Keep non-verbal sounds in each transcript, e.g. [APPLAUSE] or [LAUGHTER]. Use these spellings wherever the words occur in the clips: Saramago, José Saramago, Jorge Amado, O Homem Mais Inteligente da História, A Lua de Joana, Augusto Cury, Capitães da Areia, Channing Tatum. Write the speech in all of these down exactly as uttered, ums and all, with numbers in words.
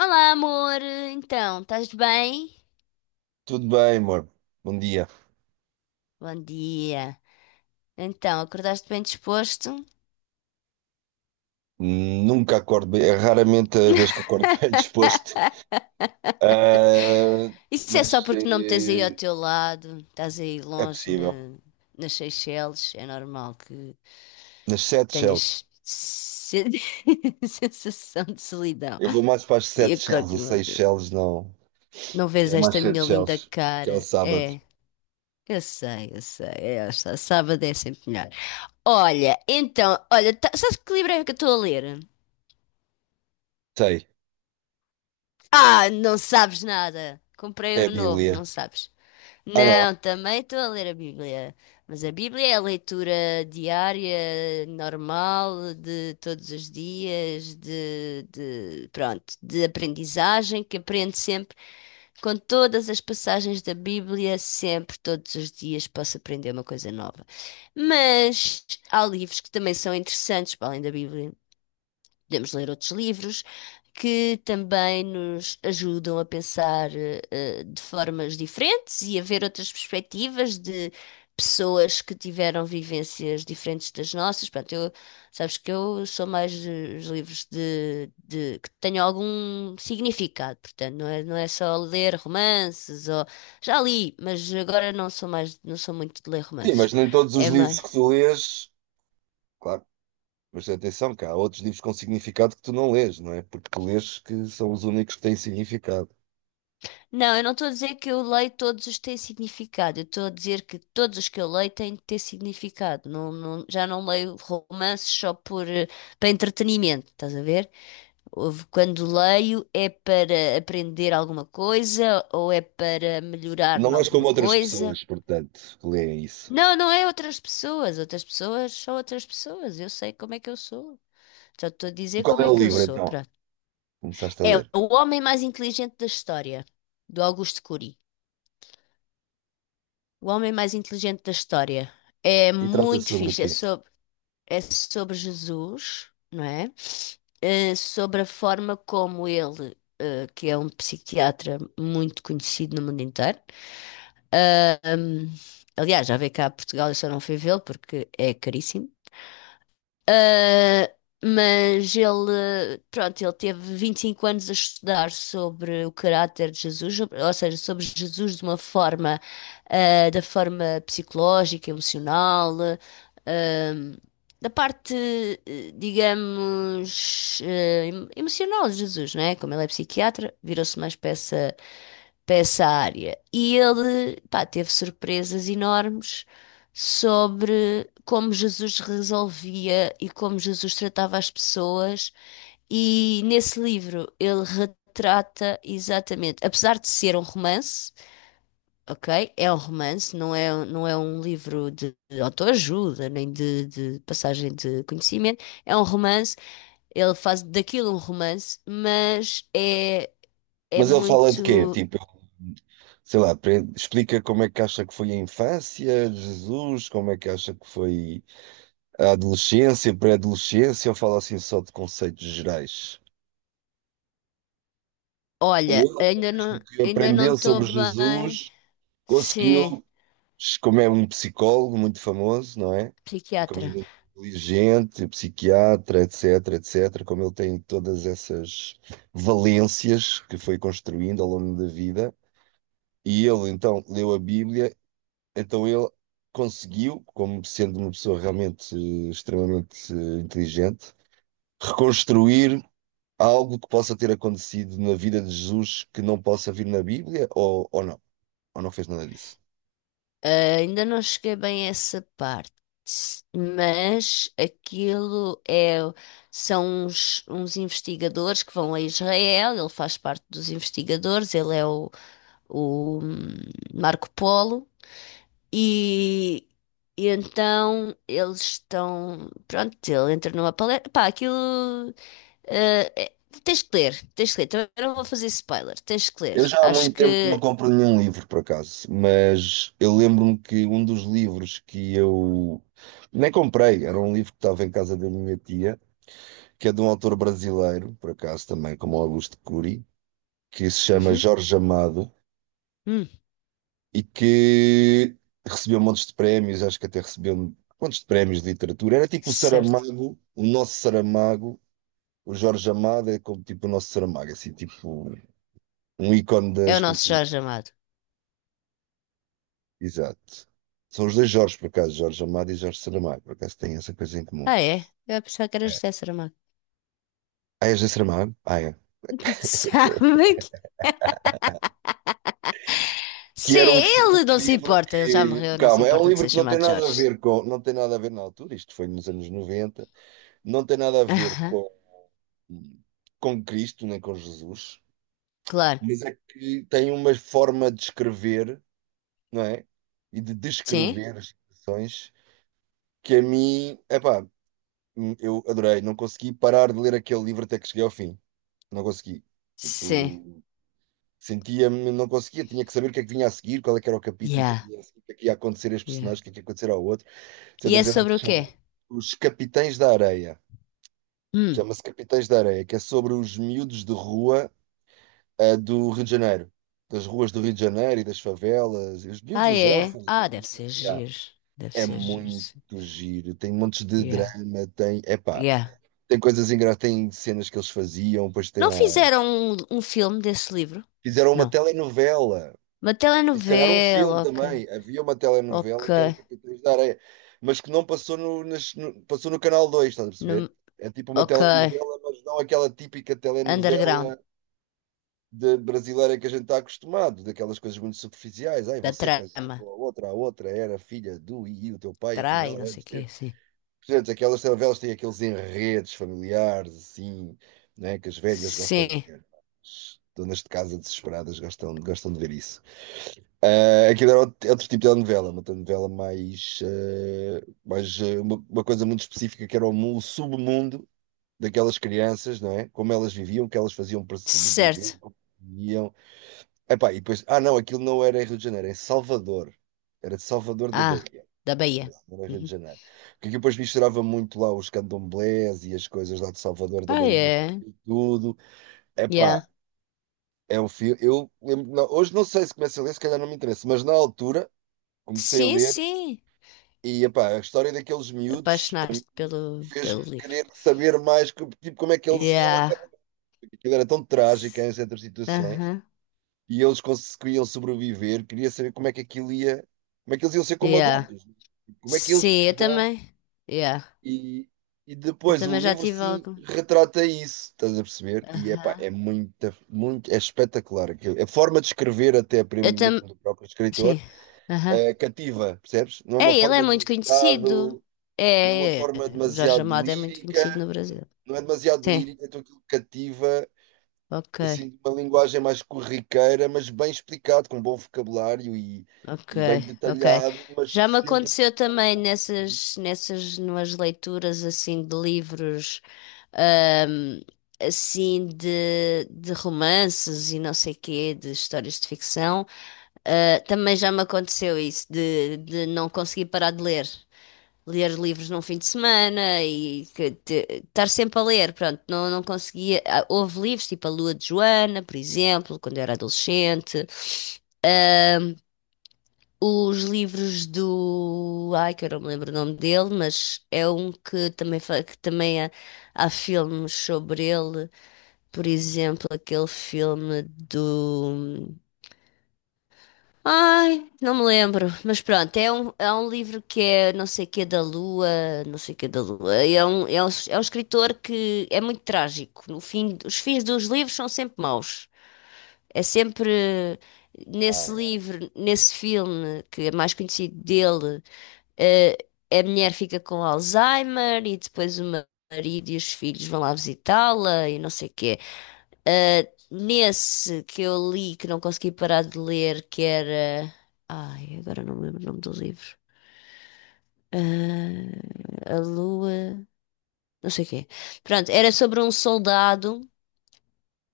Olá, amor. Então, estás bem? Tudo bem, amor. Bom dia. Bom dia. Então, acordaste bem disposto? Nunca acordo bem. É raramente a vez que acordo [LAUGHS] bem disposto. [LAUGHS] Ah, Isso é só mas porque não me tens aí ao eh, teu lado, estás aí é longe possível. na- nas Seychelles. É normal que Nas sete shells. tenhas se- [LAUGHS] sensação de solidão. Eu vou mais para as E sete shells. acordo, Os seis shells não. não vês É mais esta sete minha linda shells. Que é o cara? sábado. É, eu sei, eu sei. É, esta sábado é sempre melhor. Olha, então, olha, tá, sabes que livro é que eu estou a ler? Sei. Ah, não sabes nada. Comprei É a um novo, Bíblia. não sabes. Ah, não. Não, também estou a ler a Bíblia. Mas a Bíblia é a leitura diária, normal, de todos os dias, de, de- pronto, de aprendizagem, que aprendo sempre, com todas as passagens da Bíblia, sempre, todos os dias, posso aprender uma coisa nova. Mas há livros que também são interessantes, para além da Bíblia. Podemos ler outros livros que também nos ajudam a pensar eh, eh, de formas diferentes e a ver outras perspectivas de pessoas que tiveram vivências diferentes das nossas. Pronto, eu, sabes que eu sou mais de- os livros de, de- que tenham algum significado, portanto, não é, não é só ler romances ou já li, mas agora não sou mais, não sou muito de ler Sim, romances. mas nem todos os É. livros que tu lês. Claro. Mas atenção, que há outros livros com significado que tu não lês, não é? Porque tu lês que são os únicos que têm significado. Não, eu não estou a dizer que eu leio todos os que têm significado. Eu estou a dizer que todos os que eu leio têm de ter significado. Não, não- já não leio romances só por, eh, para entretenimento, estás a ver? Houve- Quando leio é para aprender alguma coisa ou é para melhorar Não em és como alguma outras coisa. pessoas, portanto, que leem isso. Não, não é outras pessoas. Outras pessoas são outras pessoas. Eu sei como é que eu sou. Só estou a E dizer qual como é é o que eu livro sou. então? Pronto. Começaste a É ler. o homem mais inteligente da história, do Augusto Cury. O Homem Mais Inteligente da História. É E trata muito sobre o fixe. É quê? sobre, é sobre Jesus, não é? Eh, sobre a forma como ele, eh, que é um psiquiatra muito conhecido no mundo inteiro. ah, hum, Aliás, já veio cá a Portugal, eu só não fui vê-lo porque é caríssimo. Uh, mas ele, pronto, ele teve vinte e cinco anos a estudar sobre o caráter de Jesus, sobre- ou seja, sobre Jesus de uma forma, uh, da forma psicológica, emocional, uh, da parte, uh, digamos, uh, em- emocional de Jesus, não é? Como ele é psiquiatra, virou-se mais para essa, para essa área. E ele, pá, teve surpresas enormes sobre como Jesus resolvia e como Jesus tratava as pessoas. E nesse livro ele retrata exatamente, apesar de ser um romance, ok? É um romance, não é, não é um livro de, de autoajuda, nem de, de passagem de conhecimento. É um romance, ele faz daquilo um romance, mas é, é Mas ele fala de quê? muito. Tipo, sei lá, pre- explica como é que acha que foi a infância, de Jesus, como é que acha que foi a adolescência, pré-adolescência, ou fala assim só de conceitos gerais? Ele, Olha, ainda através do não, que ainda não aprendeu estou sobre bem. Jesus, Sim, conseguiu como é um psicólogo muito famoso, não é? E como ele é psiquiatra. muito inteligente, psiquiatra, etc, etc, como ele tem todas essas valências que foi construindo ao longo da vida, e ele então leu a Bíblia, então ele conseguiu, como sendo uma pessoa realmente eh, extremamente eh, inteligente, reconstruir algo que possa ter acontecido na vida de Jesus que não possa vir na Bíblia, ou, ou não, ou não fez nada disso. Ah, ainda não cheguei bem a essa parte, mas aquilo é, são uns, uns investigadores que vão a Israel, ele faz parte dos investigadores, ele é o, o hum, Marco Polo, e, e então eles estão, pronto, ele entra numa palestra, pá, aquilo, ah, é- tens que ler, tens que ler, também não vou fazer spoiler, tens que ler, Eu já há acho muito tempo que não que, compro nenhum livro, por acaso, mas eu lembro-me que um dos livros que eu nem comprei, era um livro que estava em casa da minha tia, que é de um autor brasileiro, por acaso também, como o Augusto Cury, que se chama uhum. Jorge Amado Hum, e que recebeu montes de prémios, acho que até recebeu montes de prémios de literatura. Era tipo o certo, Saramago, o nosso Saramago, o Jorge Amado é como tipo o nosso Saramago, assim, tipo um ícone da é o nosso escrita. Jorge Amado. Exato. São os dois Jorges, por acaso, Jorge Amado e Jorge Saramago, por acaso têm essa coisa em comum. Ah, é? Eu pensava que era José Saramago. Ah, és de Saramago? Ah, é. [LAUGHS] [LAUGHS] Sabe que... Que Se era um, fi- um ele não se livro importa, ele já que. morreu, não se Calma, é um importa de livro ser que não tem chamado nada a Jorge. ver com. Não tem nada a ver na altura, isto foi nos anos noventa. Não tem nada a ver Aham, com, com, Cristo nem com Jesus, [LAUGHS] claro. mas é que tem uma forma de escrever, não é? E de Sim? descrever as situações que a mim, epá, eu adorei, não consegui parar de ler aquele livro até que cheguei ao fim. Não consegui. Sim. Tipo, sentia-me, não conseguia, tinha que saber o que é que vinha a seguir, qual é que era o capítulo, o que é que Yeah, ia, a seguir, o que é que ia acontecer a este yeah. personagem, o que é que ia acontecer ao outro, E etcétera é etcétera. sobre o quê? Chama Os Capitães da Areia. Hum. Chama-se Capitães da Areia, que é sobre os miúdos de rua, eh, do Rio de Janeiro. Das ruas do Rio de Janeiro e das favelas, e os miúdos, Ah, os é? órfãos. Ah, deve ser Yeah. giro. Deve É ser giro, sim. muito giro, tem montes de Yeah, drama, tem, epá, yeah. tem coisas engraçadas, tem cenas que eles faziam, depois tem Não lá. fizeram um, um filme desse livro? Fizeram uma Não. telenovela. Uma E se calhar um filme telenovela, ok. também. Havia uma Ok. telenovela que era o Capitães da Areia, mas que não passou no, nas- no- passou no Canal dois. Estás a perceber? Num- É tipo uma ok. telenovela, mas não aquela típica Underground. telenovela de brasileira que a gente está acostumado, daquelas coisas muito superficiais. Ai, Da você casou trama. com a outra, a outra era filha do e e o teu pai, afinal, Trai, não sei antes o quê, teve. sim. Portanto, aquelas telenovelas têm aqueles enredos familiares, assim, né, que as velhas gostam de Sim, ver. As donas de casa desesperadas gostam, gostam de ver isso. Ah, aquilo era outro outro tipo de novela, uma novela mais, eh, mais eh, uma, uma coisa muito específica que era o, mu- o submundo daquelas crianças, não é? Como elas viviam, o que elas faziam para sobreviver, certo. como viviam. Epá, e depois, ah não, aquilo não era em Rio de Janeiro, era em Salvador. Era de Salvador da Ah, Bahia. da É Bahia. verdade, não era Rio de Uhum. Janeiro. Porque aquilo depois misturava muito lá os candomblés e as coisas lá de Salvador da Ah, Bahia, com é. tudo. Yeah. Epá, é um filme. Eu lembro, não, hoje não sei se começa a ler, se calhar não me interessa, mas na altura comecei a Sim, ler sim. e epá, a história daqueles miúdos Apaixonaste pelo, fez-me pelo livro. querer saber mais co- tipo, como é que eles iam Yeah. acabar. Aquilo era tão trágico S- em certas situações Aham. e eles conseguiam sobreviver. Queria saber como é que aquilo ia, como é que eles iam ser como Yeah. adultos, como é que eles Sim, se eu dão. também. Yeah. E, e Eu depois o também já livro tive sim alguns. retrata isso, estás a perceber? E epá, é Aham. muita, muito, é espetacular aquilo. A forma de escrever, até Eu mesmo também. do próprio Sim. escritor, Aham. eh, cativa, percebes? Não é uma É, ele é forma de muito conhecido. Não é uma É, é. forma é. O Jorge demasiado Amado é muito lírica, conhecido no Brasil. não é demasiado Sim, lírica, então aquilo cativa ok. assim, uma linguagem mais corriqueira, mas bem explicado, com bom vocabulário e, Ok, e bem ok. detalhado, mas Já me sempre de aconteceu também forma. Uhum. nessas, nessas, nas leituras assim de livros, ahm, assim de, de romances e não sei quê, de histórias de ficção, ah, também já me aconteceu isso, de, de não conseguir parar de ler. Ler livros num fim de semana e que te- estar sempre a ler, pronto, não, não conseguia. Ah, houve livros tipo A Lua de Joana, por exemplo, quando eu era adolescente. Os livros do. Ai, que eu não me lembro o nome dele, mas é um que também, fa- que também há, há filmes sobre ele. Por exemplo, aquele filme do. Ai, não me lembro. Mas pronto, é um, é um livro que é não sei o que da Lua, não sei o que da Lua. e É um, é um, é um escritor que é muito trágico. No fim, os fins dos livros são sempre maus. É sempre Ah, nesse é. livro, nesse filme que é mais conhecido dele eh, a mulher fica com Alzheimer e depois o marido e os filhos vão lá visitá-la e não sei o quê. Eh, nesse que eu li, que não consegui parar de ler, que era. Ai, agora não me lembro o nome do livro. Ah, a Lua. Não sei o quê. Pronto, era sobre um soldado.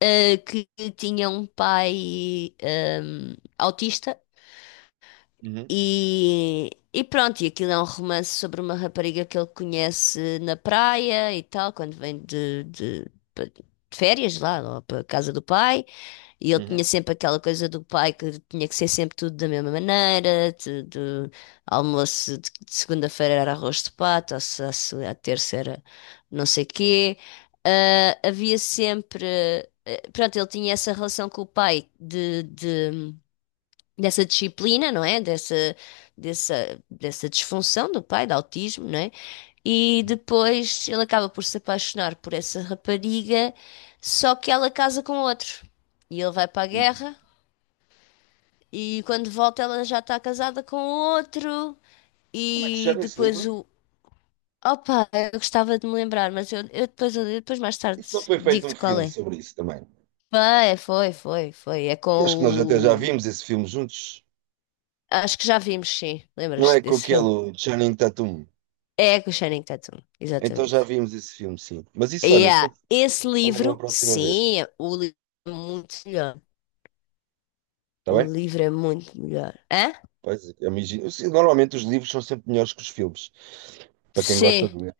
eh, que tinha um pai ehm, autista. Uhum, E, e pronto, e aquilo é um romance sobre uma rapariga que ele conhece na praia e tal, quando vem de, de- pa- de férias lá, ou para a casa do pai. E ele tinha uhum, sempre aquela coisa do pai que tinha que ser sempre tudo da mesma maneira: de, de almoço de, de segunda-feira era arroz de pato, ou se, a, se a terça era não sei quê. Ah, havia sempre. eh, Pronto, ele tinha essa relação com o pai de, dessa disciplina, não é? Dessa, dessa, dessa disfunção do pai, de autismo, não é? E uhum. depois ele acaba por se apaixonar por essa rapariga, só que ela casa com outro. E ele vai para a E guerra, e quando volta ela já está casada com outro. como é que se E chama esse depois livro? o. Opa, eu gostava de me lembrar, mas eu, eu depois, eu depois mais tarde Isso não foi feito um digo-te qual filme é. sobre isso também. Foi, foi, foi, foi. É com Eu acho que nós até já o. vimos esse filme juntos. Acho que já vimos, sim. Não Lembras-te é com desse filme? aquele Channing Tatum. É com o Channing Tatum, Então exatamente. já vimos esse filme, sim. Mas E isso, olha, Yeah. Esse vamos falar numa livro, próxima vez. sim, é- o livro é muito melhor. Está O bem? livro é muito melhor. Hã? Pois, eu imagino. Eu sei, normalmente os livros são sempre melhores que os filmes, para quem gosta Sim, de ler.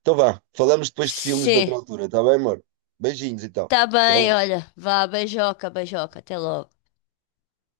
Então vá, falamos depois de filmes sim. noutra altura, está bem, amor? Beijinhos então. Tá Até bem, lá. olha. Vá, beijoca, beijoca. Até logo.